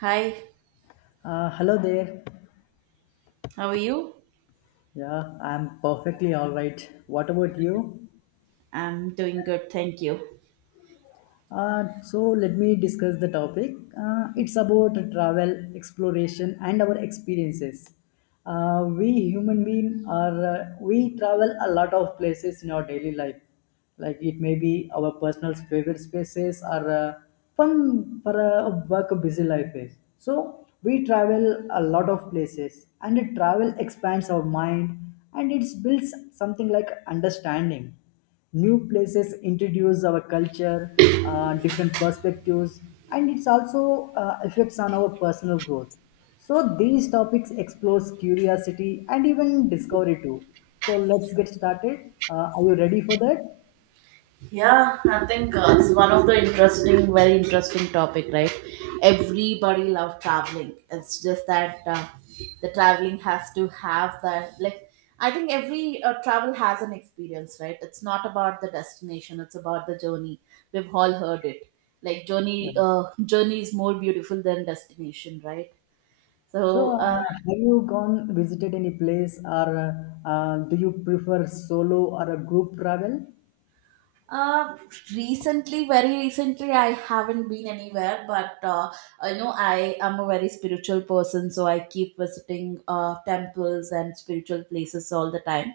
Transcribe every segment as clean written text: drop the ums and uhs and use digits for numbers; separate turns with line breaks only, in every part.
Hi,
Hello there.
how are you?
Yeah, I'm perfectly all right. What about you?
I'm doing good, thank you.
So let me discuss the topic. It's about travel, exploration, and our experiences. We human beings are we travel a lot of places in our daily life. Like it may be our personal favorite spaces or from for a work busy life is. So we travel a lot of places, and travel expands our mind, and it builds something like understanding new places introduce our culture, different perspectives, and it's also effects on our personal growth. So these topics explores curiosity and even discovery too. So let's get started. Are you ready for that?
Yeah, I think it's one of the interesting, very interesting topic, right? Everybody love traveling. It's just that the traveling has to have that. Like, I think every travel has an experience, right? It's not about the destination; it's about the journey. We've all heard it. Like,
Yeah.
journey is more beautiful than destination, right?
So
So, uh,
have you gone visited any place, or do you prefer solo or a group travel?
Uh, Recently, very recently, I haven't been anywhere, but I know I am a very spiritual person, so I keep visiting temples and spiritual places all the time.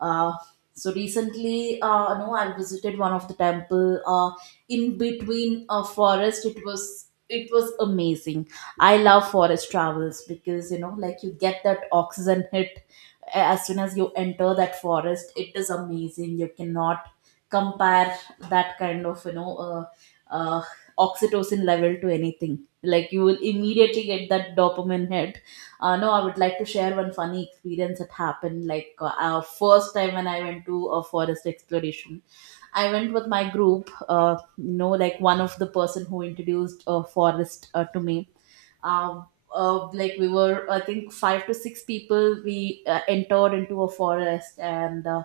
Uh, so recently, no, I visited one of the temple in between a forest. It was amazing. I love forest travels because, you know, like, you get that oxygen hit as soon as you enter that forest. It is amazing. You cannot compare that kind of, uh, oxytocin level to anything. Like, you will immediately get that dopamine hit. No, I would like to share one funny experience that happened. Like, first time when I went to a forest exploration, I went with my group. You know, like, one of the person who introduced a forest to me, um, like, we were, I think, five to six people. We entered into a forest, and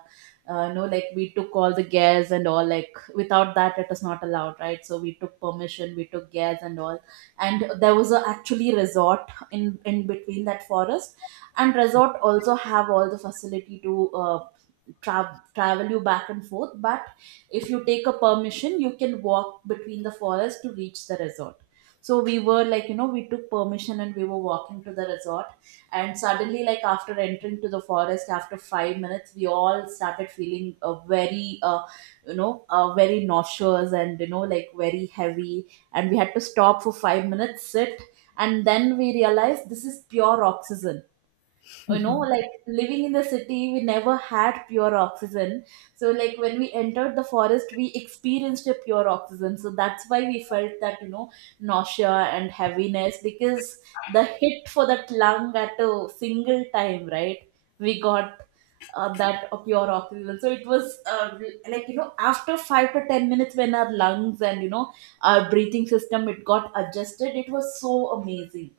no like, we took all the gas and all, like, without that it is not allowed, right? So we took permission, we took gas and all, and there was a actually resort in between that forest, and resort also have all the facility to travel you back and forth. But if you take a permission, you can walk between the forest to reach the resort. So we were, like, you know, we took permission and we were walking to the resort, and suddenly, like, after entering to the forest, after 5 minutes, we all started feeling very, very nauseous, and, you know, like, very heavy. And we had to stop for 5 minutes, sit, and then we realized this is pure oxygen. You know, like, living in the city, we never had pure oxygen. So, like, when we entered the forest, we experienced a pure oxygen, so that's why we felt that, you know, nausea and heaviness, because the hit for that lung at a single time, right? We got that of pure oxygen. So it was like, you know, after 5 to 10 minutes, when our lungs and, you know, our breathing system, it got adjusted. It was so amazing.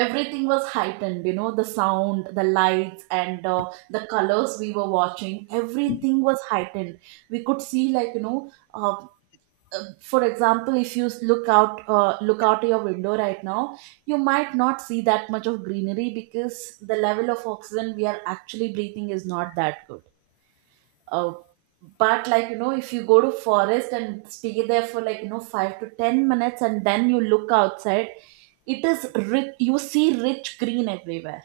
Everything was heightened, you know, the sound, the lights, and the colors we were watching, everything was heightened. We could see, like, for example, if you look out your window right now, you might not see that much of greenery, because the level of oxygen we are actually breathing is not that good. uh, but, like, you know, if you go to forest and stay there for, like, you know, 5 to 10 minutes, and then you look outside, it is rich, you see rich green everywhere,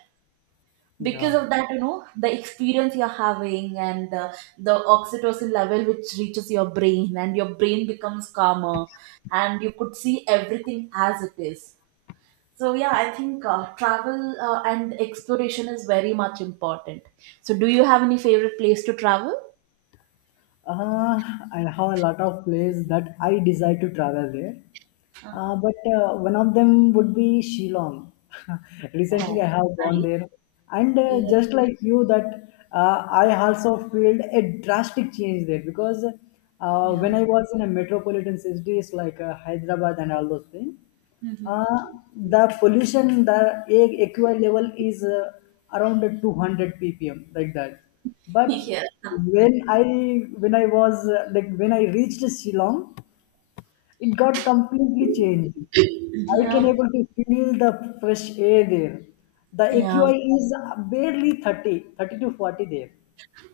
Yeah.
because of that, you know, the experience you're having and the oxytocin level, which reaches your brain, and your brain becomes calmer, and you could see everything as it is. So yeah, I think travel and exploration is very much important. So do you have any favorite place to travel?
Uh, I have a lot of places that I desire to travel there. But one of them would be Shillong. Recently, I
Oh,
have gone
nice.
there, and
Yeah.
just like you, that I also feel a drastic change there because
Yeah.
when I was in a metropolitan cities like Hyderabad and all those things,
Hmm.
uh, the pollution, the a AQI level is around 200 ppm, like that. But
Yeah.
when I was like when I reached Shillong, it got completely changed. I can
Yeah.
able to feel the fresh air there. The
Yeah.
AQI is barely 30, 30 to 40 there.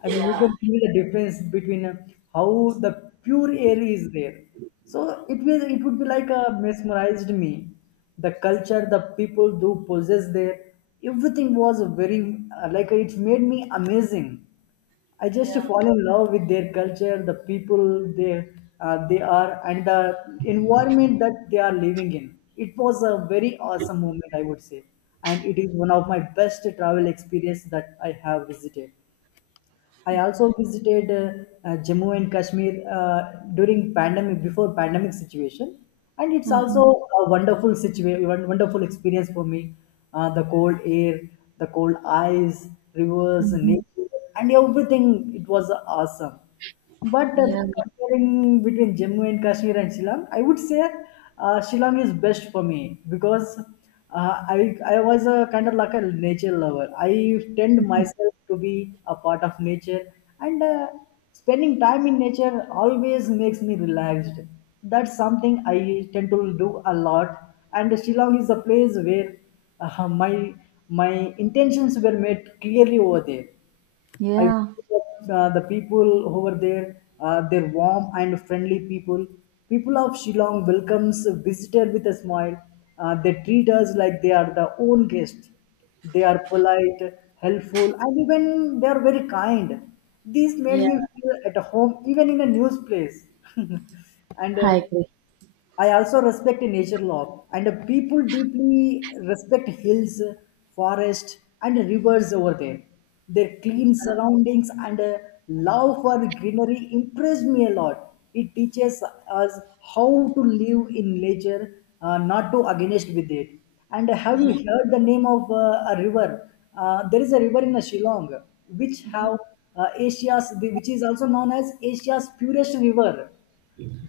I mean, you
Yeah.
can feel the difference between how the pure air is there. So it would be like a mesmerized me. The culture, the people do possess there, everything was very like it made me amazing. I just
Yeah.
fall in love with their culture, the people they are, and the environment that they are living in. It was a very awesome moment, I would say, and it is one of my best travel experience that I have visited. I also visited Jammu and Kashmir during pandemic before pandemic situation, and it's
Mhm.
also a wonderful situation, wonderful experience for me. The cold air, the cold eyes, rivers,
Mhm.
nature, and everything. It was awesome. But
Yeah.
Comparing between Jammu and Kashmir and Shillong, I would say Shillong is best for me because I was a kind of like a nature lover. I tend myself to be a part of nature, and spending time in nature always makes me relaxed. That's something I tend to do a lot. And Shillong is a place where uh, my my intentions were made clearly over there. I
Yeah.
feel that the people over there, they're warm and friendly people. People of Shillong welcomes a visitor with a smile. They treat us like they are their own guests. They are polite, helpful, and even they are very kind. This made
Yeah.
me feel at home, even in a new place. and
I agree.
I also respect nature law, and people deeply respect hills, forests, and rivers over there. Their
Yeah.
clean surroundings and love for greenery impress me a lot. It teaches us how to live in nature, not to against with it. And have
Yeah.
you heard the name of a river? There is a river in Shillong, which have Asia's, which is also known as Asia's purest river.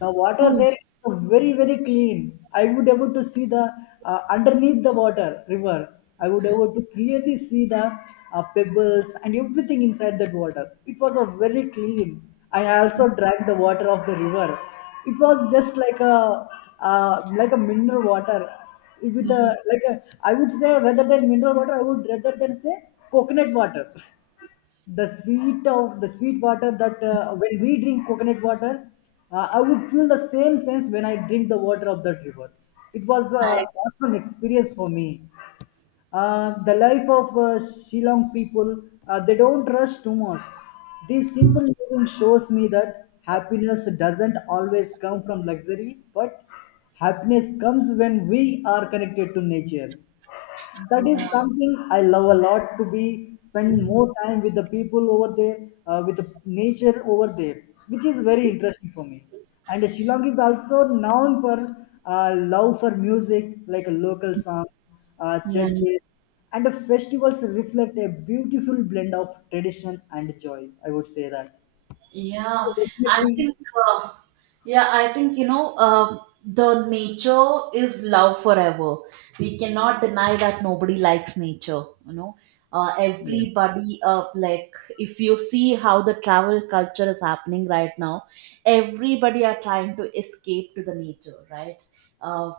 The water
Oh.
there is so very very clean. I would able to see the underneath the water river. I would able to clearly see the pebbles and everything inside that water. It was a very clean. I also drank the water of the river. It was just like a mineral water with a
Hmm.
like a, I would say rather than mineral water, I would rather than say coconut water. The sweet of the sweet water that when we drink coconut water, I would feel the same sense when I drink the water of that river. It was
I
an
agree.
awesome experience for me. The life of Shillong people, they don't rush too much. This simple living shows me that happiness doesn't always come from luxury, but happiness comes when we are connected to nature. That is
Yeah.
something I love a lot to be spend more time with the people over there, with the nature over there, which is very interesting for me. And Shillong is also known for love for music, like local songs,
Yeah.
churches, and the festivals reflect a beautiful blend of tradition and joy, I would say that. So
Yeah, I
definitely.
think, uh, yeah, I think, you know, the nature is love forever. We cannot deny that nobody likes nature, you know.
Yeah,
Everybody, like, if you see how the travel culture is happening right now, everybody are trying to escape to the nature, right? Uh,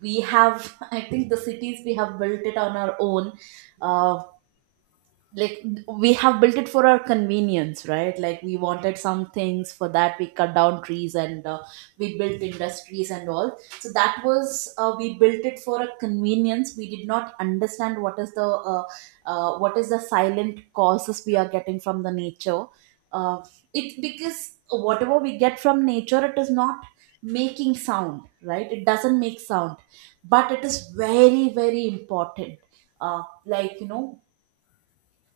we have, I think, the cities we have built it on our own. Uh, like we have built it for our convenience, right? Like, we wanted some things, for that we cut down trees and we built industries and all. So that was we built it for a convenience. We did not understand what is the, uh, what is the silent causes we are getting from the nature. uh, it, because whatever we get from nature, it is not making sound, right? It doesn't make sound, but it is very very important. Uh, like, you know,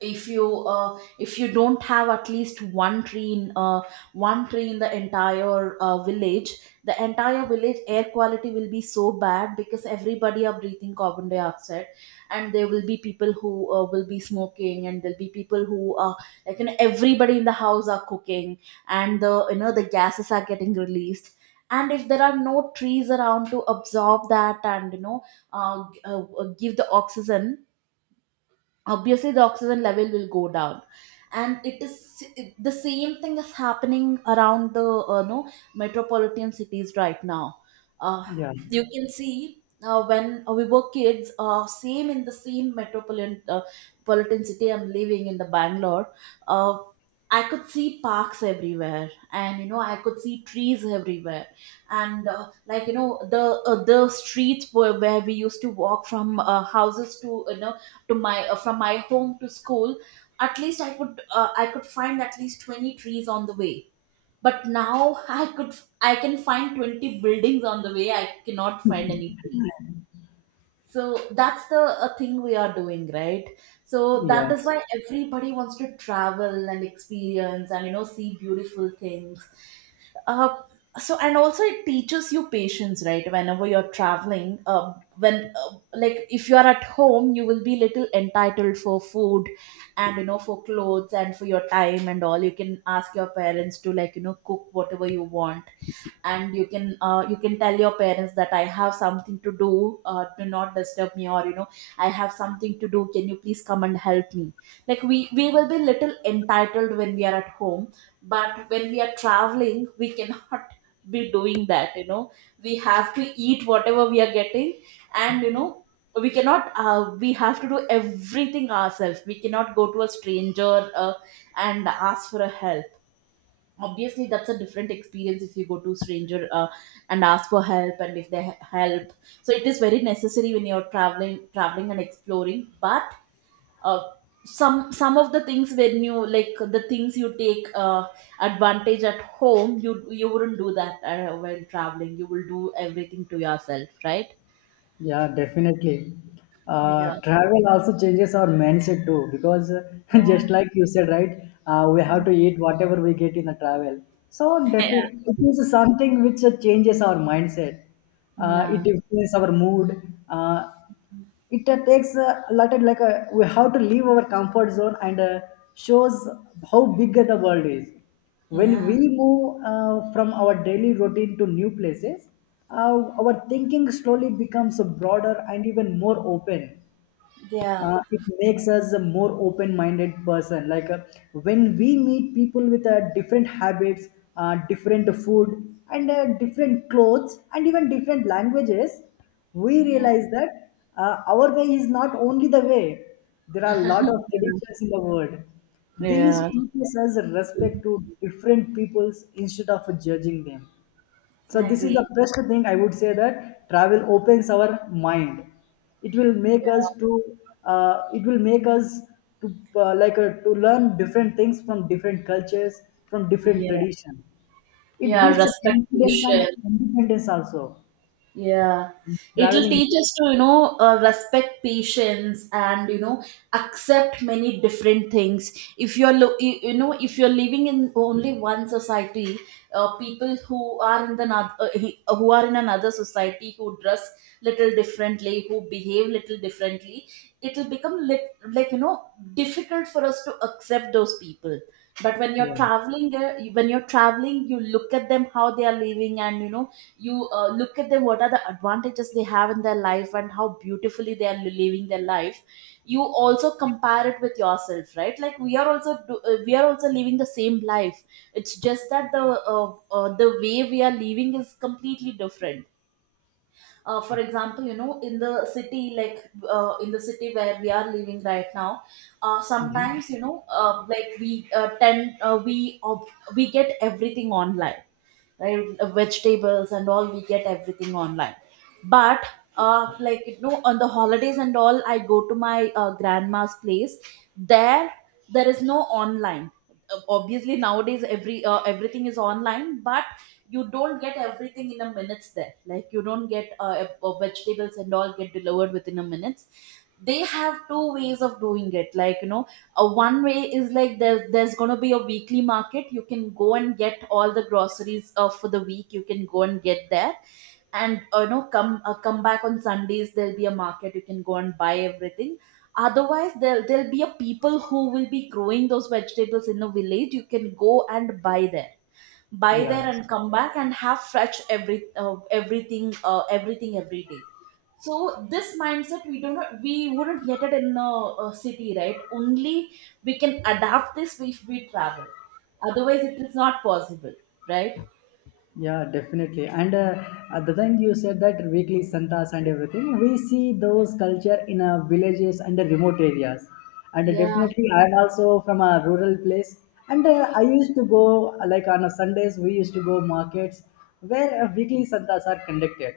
if you don't have at least one tree in the entire village, the entire village air quality will be so bad, because everybody are breathing carbon dioxide, and there will be people who will be smoking, and there'll be people who are, like, you know, everybody in the house are cooking, and the, you know, the gases are getting released. And if there are no trees around to absorb that, and, you know, give the oxygen, obviously the oxygen level will go down. And it is, the same thing is happening around the, no metropolitan cities right now. Uh,
yeah,
you can see, when we were kids, same in the same metropolitan politan city, I'm living in the Bangalore. Uh, I could see parks everywhere, and, you know, I could see trees everywhere, and, like, you know, the streets where we used to walk from houses to, you know, to my from my home to school, at least I could, I could find at least 20 trees on the way. But now I could, I can find 20 buildings on the way, I cannot find any tree. So that's the a thing we are doing, right? So
yeah.
that is why everybody wants to travel and experience and, you know, see beautiful things. Uh, so and also it teaches you patience, right? Whenever you're traveling, when like, if you are at home, you will be little entitled for food, and, you know, for clothes and for your time and all. You can ask your parents to, like, you know, cook whatever you want. And you can, you can tell your parents that I have something to do, do not disturb me, or, you know, I have something to do, can you please come and help me. Like, we will be little entitled when we are at home, but when we are traveling, we cannot be doing that, you know. We have to eat whatever we are getting, and, you know, we cannot, we have to do everything ourselves. We cannot go to a stranger, and ask for a help. Obviously that's a different experience if you go to stranger and ask for help and if they help. So it is very necessary when you're traveling and exploring. But uh, some of the things, when you, like, the things you take advantage at home, you wouldn't do that while traveling, you will do everything to yourself, right?
Yeah, definitely. Uh,
Yeah.
travel also changes our mindset too because,
Yeah.
just like you said, right? We have to eat whatever we get in the travel. So
Yeah.
definitely, it is something which changes our mindset. Uh,
Yeah.
it influences our mood. It takes a lot of like a, we have to leave our comfort zone and shows how big the world is. When we
Yeah.
move from our daily routine to new places, our thinking slowly becomes broader and even more open.
Yeah.
It makes us a more open-minded person, like when we meet people with different habits, different food, and different clothes, and even different languages, we
Yeah.
realize that our way is not only the way. There are a lot of traditions in the world. These
Yeah.
teaches us respect to different peoples instead of judging them. So
I
this is the
agree.
best thing I would say that travel opens our mind. It will make us to uh, it will make us like to learn different things from different cultures, from different
Yeah.
tradition. It
Yeah.
builds a confidence and
Respectation.
independence also.
Yeah, it'll
Traveling,
teach us to, you know, respect patience and, you know, accept many different things. If you're, you, you know, if you're living in only one society, people who are in the who are in another society, who dress little differently, who behave little differently, it'll become like, you know, difficult for us to accept those people. But
yeah.
when you're traveling, you look at them how they are living and you know You look at them what are the advantages they have in their life and how beautifully they are living their life. You also compare it with yourself, right? Like we are also we are also living the same life. It's just that the way we are living is completely different. For example, you know, in the city, like in the city where we are living right now,
Mhm.
sometimes you know, like we tend, we we get everything online, right? Vegetables and all, we get everything online. But like you know, on the holidays and all, I go to my grandma's place. there there is no online. Obviously nowadays everything is online, but you don't get everything in a minutes there. Like you don't get vegetables and all get delivered within a minutes. They have two ways of doing it, like you know. One way is like there's going to be a weekly market. You can go and get all the groceries for the week, you can go and get there. And you know, come back on Sundays, there'll be a market, you can go and buy everything. Otherwise, there, there'll be a people who will be growing those vegetables in a village. You can go and buy there, buy
Yeah.
there and come back and have fresh everything everything every day. So this mindset we do not we wouldn't get it in a city, right, only. We can adapt this if we travel, otherwise it is not possible, right?
Yeah, definitely. And At the time you said that weekly santas and everything, we see those culture in villages and the remote areas. And
Yeah,
Definitely, I'm also from a rural place. And I used to go, like on a Sundays, we used to go markets where weekly santas are conducted,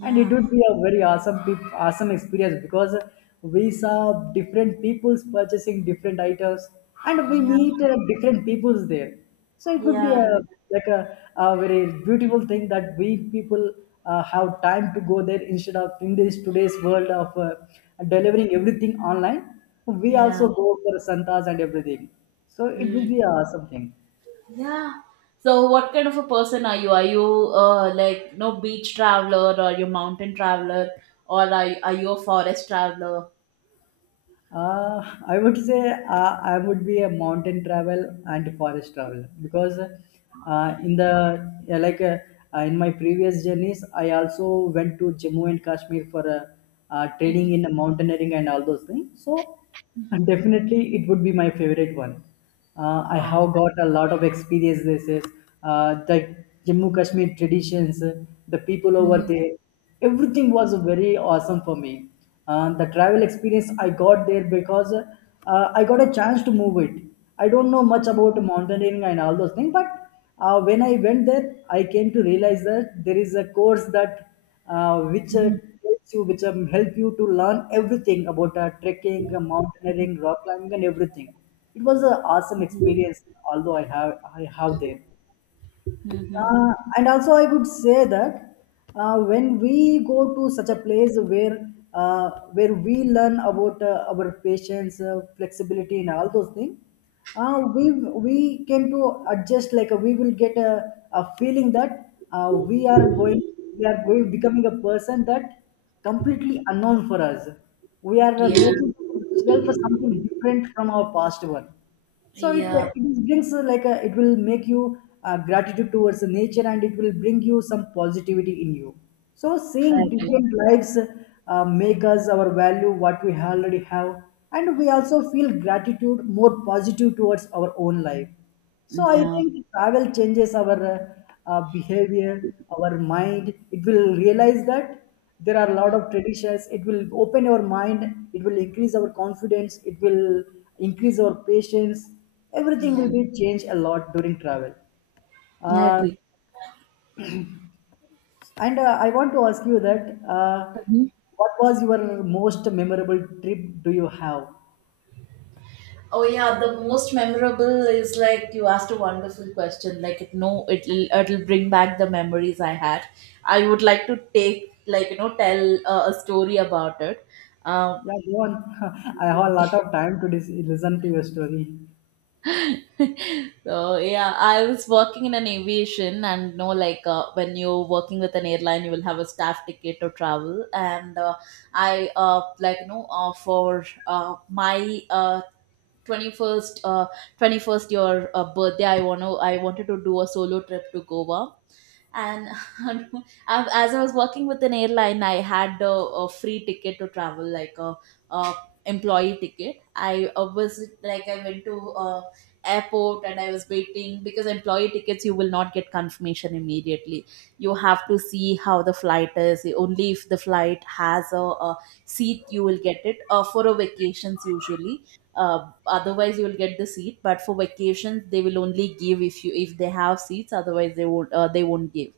and it would be a very awesome experience because we saw different people's purchasing different items, and we
yeah,
meet different people's there. So it would be
yeah,
a like a very beautiful thing that we people have time to go there instead of in this today's world of delivering everything online. We
yeah.
also go for santas and everything, so it will be a
Mm.
awesome thing.
Yeah. So what kind of a person are you? Like, no, beach traveler or you mountain traveler? Or are you a forest traveler?
I would say I would be a mountain travel and forest travel because in the yeah, like in my previous journeys, I also went to Jammu and Kashmir for training
Mhm.
in mountaineering and all those things. So and definitely, it would be my favorite one. I
Um,
have got a lot of experiences, the Jammu Kashmir traditions, the people over
mhm.
there. Everything was very awesome for me. The travel experience I got there because I got a chance to move it. I don't know much about mountaineering and all those things, but when I went there, I came to realize that there is a course that which
Mhm.
tells you, which help you to learn everything about trekking, mountaineering, rock climbing, and everything. It was an awesome experience, although I have there.
Mhm.
And also, I would say that when we go to such a place where we learn about our patience, flexibility, and all those things, we came to adjust. Like we will get a feeling that we are going becoming a person that completely unknown for us. We are
Yeah.
making ourselves something different from our past one. So it, uh,
Yeah.
it brings like a, it will make you gratitude towards the nature, and it will bring you some positivity in you. So
I
seeing
agree.
different lives make us our value what we already have, and we also feel gratitude more positive towards our own life. So I
Yeah.
think travel changes our behavior, our mind. It will realize that there are a lot
Mm,
of traditions. It will open your mind. It will increase our confidence. It will increase our patience. Everything
yeah.
will be changed a lot during travel.
I
Uh,
agree.
and I want to ask you that
Mhm.
what was your most memorable trip do you have?
Oh yeah, the most memorable is like you asked a wonderful question. Like it, no, it'll bring back the memories I had. I would like to take, like, tell a story about it. Um,
Yeah, go on. I have a lot of time to listen to your story.
So yeah, I was working in an aviation, and you know, like when you're working with an airline, you will have a staff ticket to travel. And I like you know, for my 21st 21st year birthday, I wanted to do a solo trip to Goa, and um, as I was working with an airline, I had a free ticket to travel, like a employee ticket. I was like I went to airport, and I was waiting because employee tickets, you will not get confirmation immediately. You have to see how the flight is. Only if the flight has a seat, you will get it, for a vacations usually. Otherwise, you will get the seat, but for vacations, they will only give if they have seats, otherwise they won't, they won't give.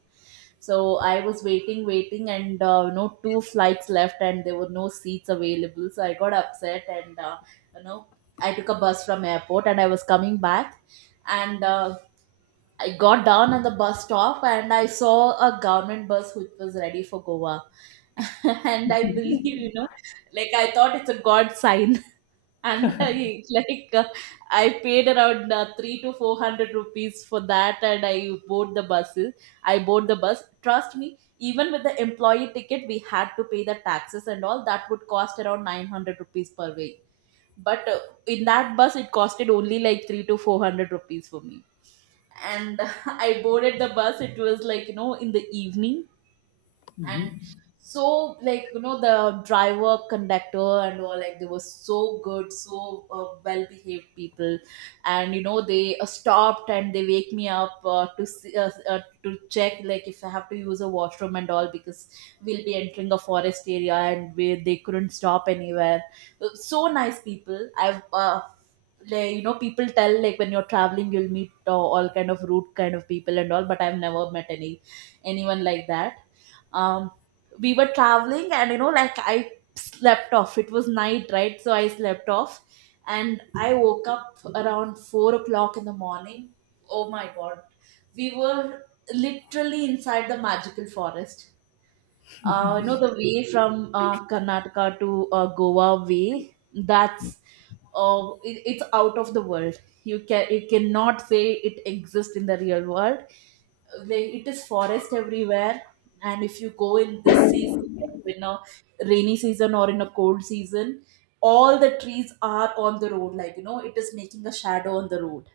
So I was waiting, waiting, and you know, two flights left, and there were no seats available. So I got upset, and you know, I took a bus from airport, and I was coming back, and I got down at the bus stop, and I saw a government bus which was ready for Goa, and I believe, you know, like I thought it's a god sign. And I paid around three to four hundred rupees for that, and I bought the buses. I bought the bus. Trust me, even with the employee ticket, we had to pay the taxes and all. That would cost around 900 rupees per way. But in that bus, it costed only like three to four hundred rupees for me. And I boarded the bus. It was, like you know, in the evening.
Hmm.
And so, like you know, the driver, conductor, and all, like, they were so good, so well behaved people. And you know, they stopped, and they wake me up to see, to check, like, if I have to use a washroom and all because we'll be entering a forest area, and they couldn't stop anywhere. So nice people. I've like you know, people tell like when you're traveling, you'll meet all kind of rude kind of people and all, but I've never met anyone like that. um we were traveling, and you know, like, I slept off. It was night, right? So I slept off, and I woke up around 4 o'clock in the morning. Oh my god, we were literally inside the magical forest. Uh, you know, the way from Karnataka to Goa way, that's it's out of the world. You cannot say it exists in the real world. It is forest everywhere. And if you go in this season, like in a rainy season or in a cold season, all the trees are on the road, like you know, it is making a shadow on the road.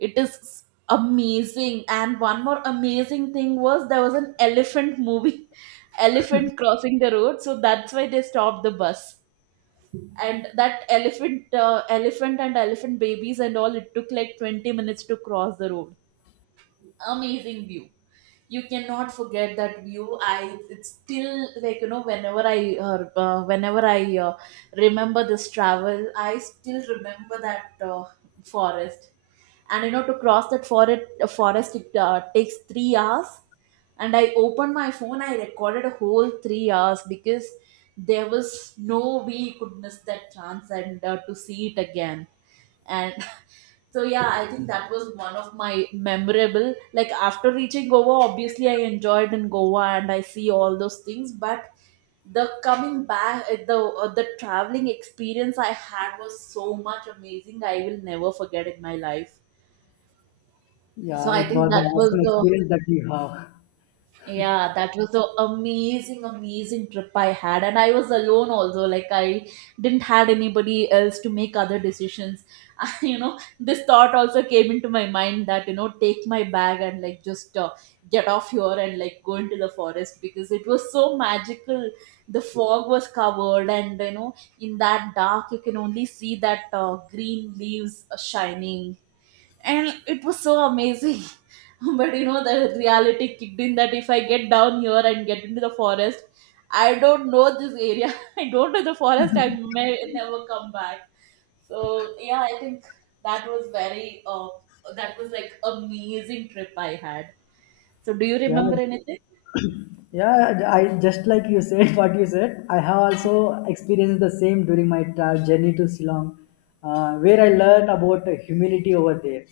It is amazing. And one more amazing thing was, there was an elephant movie, elephant crossing the road, so that's why they stopped the bus. And that elephant, elephant and elephant babies and all, it took like 20 minutes to cross the road. Amazing view. You cannot forget that view. I It's still, like you know, whenever I remember this travel, I still remember that forest. And you know, to cross that forest it takes 3 hours. And I opened my phone, I recorded a whole 3 hours because there was no way you could miss that chance and to see it again. And so yeah, I think that was one of my memorable. Like, after reaching Goa, obviously I enjoyed in Goa and I see all those things, but the coming back, the traveling experience I had was so much amazing. I will never forget in my life. So
Yeah, it
I think
was an
that was
awesome
the.
experience that you have.
Yeah, that was an amazing, amazing trip I had. And I was alone also. Like, I didn't had anybody else to make other decisions. You know, this thought also came into my mind that, take my bag and like just get off here and like go into the forest because it was so magical. The fog was covered and, in that dark, you can only see that green leaves shining, and it was so amazing. But you know, the reality kicked in that if I get down here and get into the forest, I don't know this area. I don't know the forest. I may never come back. So yeah, I think that was very uh, that was like amazing trip I had. So do you
Yeah,
remember anything?
yeah. I just like you said what you said. I have also experienced the same during my journey to Shillong, where I learned about humility over there.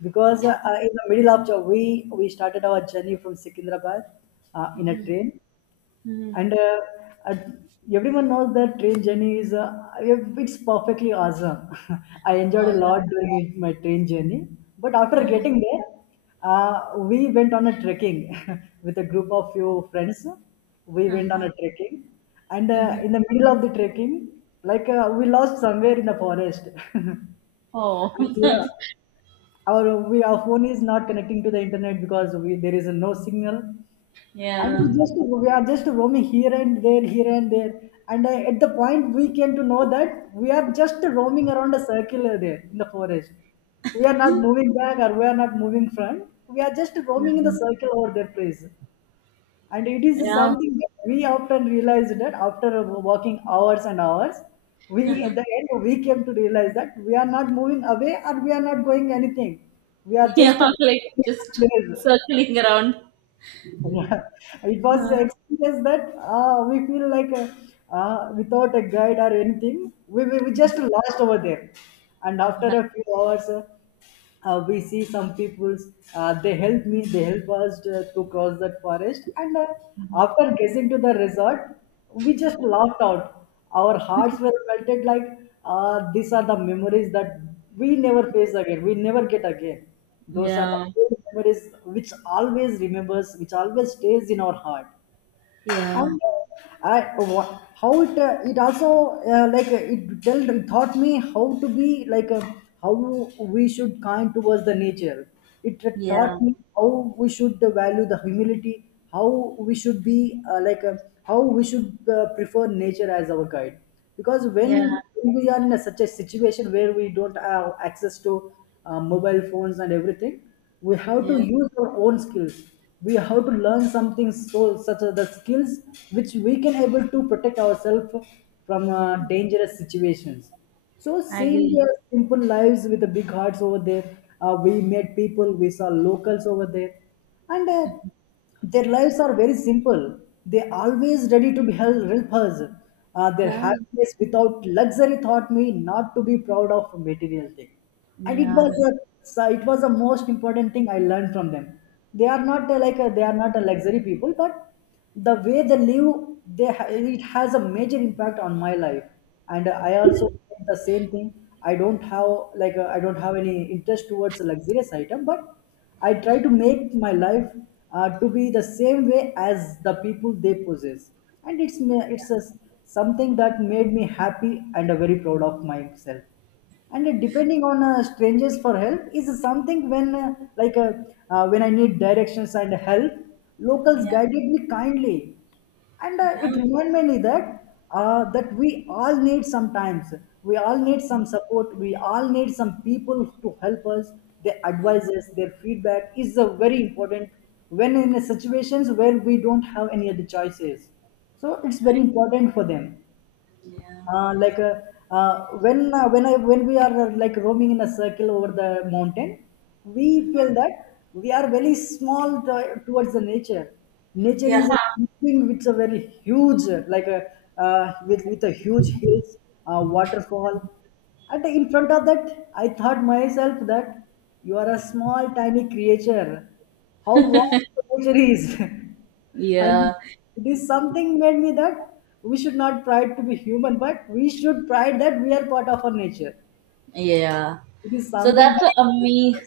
Because
Oh.
in the middle of Jo- we started our journey from Secunderabad in a
Hmm.
train,
Hmm.
and uh, everyone knows that train journey is it's perfectly awesome I enjoyed
Oh,
a lot
yeah,
during my train journey. But after
yeah.
getting there, we went on a trekking with a group of few friends. We went on
Uh-huh.
a trekking, and
Hmm.
in the middle of the trekking, like we lost somewhere in the forest.
Oh.
and we are- our We our phone is not connecting to the internet because we, there is no signal.
Yeah,
And we just, we are just roaming here and there, here and there. And at the point we came to know that we are just roaming around a circular there in the forest. We are not moving back or we are not moving front, we are just roaming in the circle over their place. And it is
yeah.
something that we often realize that after walking hours and hours, we at the end we came to realize that we are not moving away or we are not going anything, we are just
Yeah, like
roaming in a
just
place.
circling around.
Yeah, it was experience that we feel like without a guide or anything, we just lost over there. And after a few hours, we see some people's. They help me they help us to cross that forest. And after getting to the resort, we just laughed out, our hearts were melted. Like these are the memories that we never face again, we never get again. Those are the
Yeah,
old memories which always remembers, which always stays in our heart.
yeah,
And how it, it also it tell taught me how to be like how we should kind towards the nature. It taught
yeah,
me how we should value the humility, how we should be how we should prefer nature as our guide. Because
yeah,
when we are in a, such a situation where we don't have access to mobile phones and everything, we have to
yeah.
use our own skills. We have to learn something so such as the skills which we can able to protect ourselves from dangerous situations. So
I
seeing
agree.
their simple lives with the big hearts over there, we met people, we saw locals over there. And their lives are very simple. They always ready to help us. Their
Yeah,
happiness without luxury taught me not to be proud of material thing. And it was
yeah,
a So it was the most important thing I learned from them. They are not they are not a luxury people, but the way they live, it has a major impact on my life. And I also think the same thing. I don't have like I don't have any interest towards luxurious item, but I try to make my life to be the same way as the people they possess. It's a, something that made me happy and very proud of myself. And depending on strangers for help is something when when I need directions and help, locals
yeah,
guided me kindly. And
yeah,
it reminded me that that we all need sometimes, we all need some support, we all need some people to help us. Their
yeah,
advices, their feedback is very important when in situations where we don't have any other choices. So it's very
I,
important for them.
yeah,
uh, like uh, when I, when we are like roaming in a circle over the mountain, we feel that we are very small to, towards the nature. Nature
yeah,
is something which is very huge, like a with a huge hills, waterfall. And in front of that, I thought myself that you are a small, tiny creature. How vast the nature is. And
yeah,
it is something made me that we should not pride to be human, but we should pride that we are part of our nature.
yeah.
It is
So
something
that's a
that
me.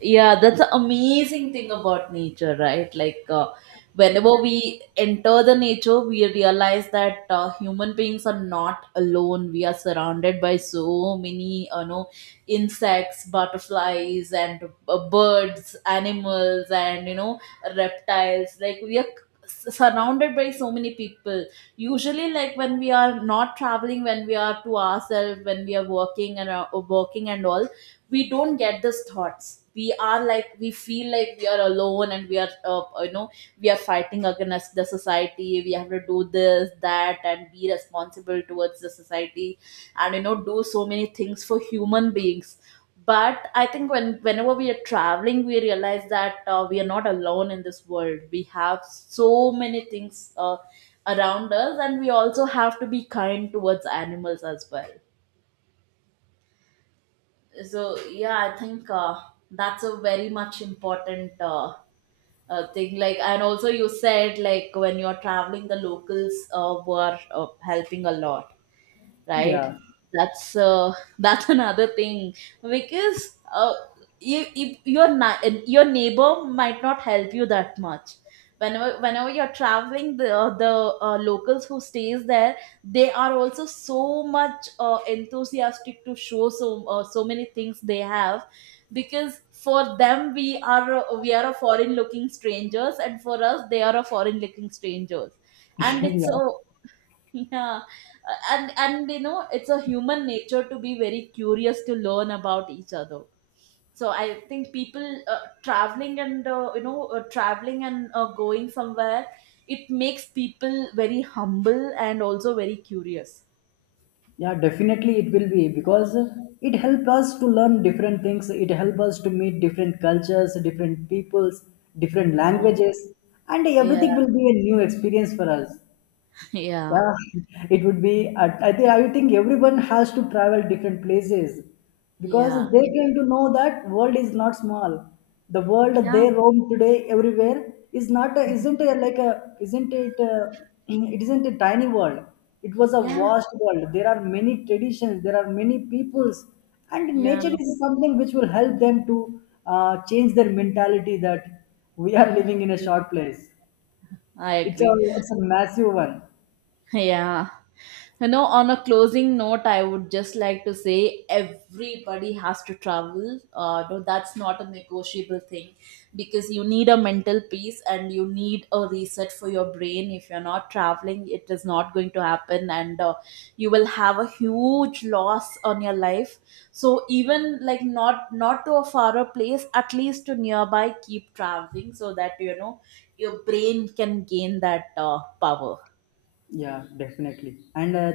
Yeah, that's the amazing thing about nature, right? Like, whenever we enter the nature, we realize that human beings are not alone. We are surrounded by so many, you know, insects, butterflies, and birds, animals, and you know, reptiles. Like, we are surrounded by so many people. Usually, like, when we are not traveling, when we are to ourselves, when we are working and, working and all, we don't get these thoughts. We are like, we feel like we are alone, and we are fighting against the society. We have to do this, that, and be responsible towards the society and, you know, do so many things for human beings. But I think whenever we are traveling, we realize that we are not alone in this world. We have so many things around us, and we also have to be kind towards animals as well. So yeah, I think that's a very much important, thing. Like, and also you said like when you're traveling, the locals were helping a lot, right?
yeah.
That's that's another thing. Because your neighbor might not help you that much. Whenever you're traveling, the locals who stays there, they are also so much enthusiastic to show so, so many things they have. Because for them, we are, we are a foreign looking strangers, and for us, they are a foreign looking strangers. And it's
Yeah,
a. Yeah. And you know, it's a human nature to be very curious to learn about each other. So I think people, traveling and, you know, traveling and going somewhere, it makes people very humble and also very curious.
yeah, definitely it will be because it helps us to learn different things, it helps us to meet different cultures, different peoples, different
Yeah,
languages, and everything
yeah.
will be a new experience for us.
Yeah,
Yeah, it would be. I think I think everyone has to travel different places, because
yeah,
they
yeah,
came to know that world is not small. The world they
yeah,
roam today everywhere is not a, isn't a, like a, isn't it a, it isn't a tiny world. It was a
yeah,
vast world. There are many traditions. There are many peoples, and
yeah.
nature is something which will help them to change their mentality that we are living in a short place.
I
It's a
agree.
it's a massive one.
Yeah. You know, on a closing note, I would just like to say, everybody has to travel. No, that's not a negotiable thing because you need a mental peace, and you need a reset for your brain. If you're not traveling, it is not going to happen, and you will have a huge loss on your life. So even like not to a faraway place, at least to nearby, keep traveling so that you know your brain can gain that power.
Yeah, definitely. And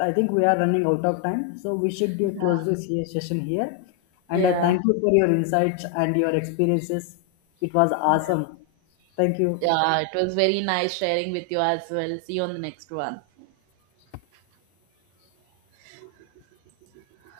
I think we are running out of time, so we should be close session here. And
Yeah.
thank you for your insights and your experiences. It was awesome. Thank you.
Yeah, it was very nice sharing with you as well. See you on the next one.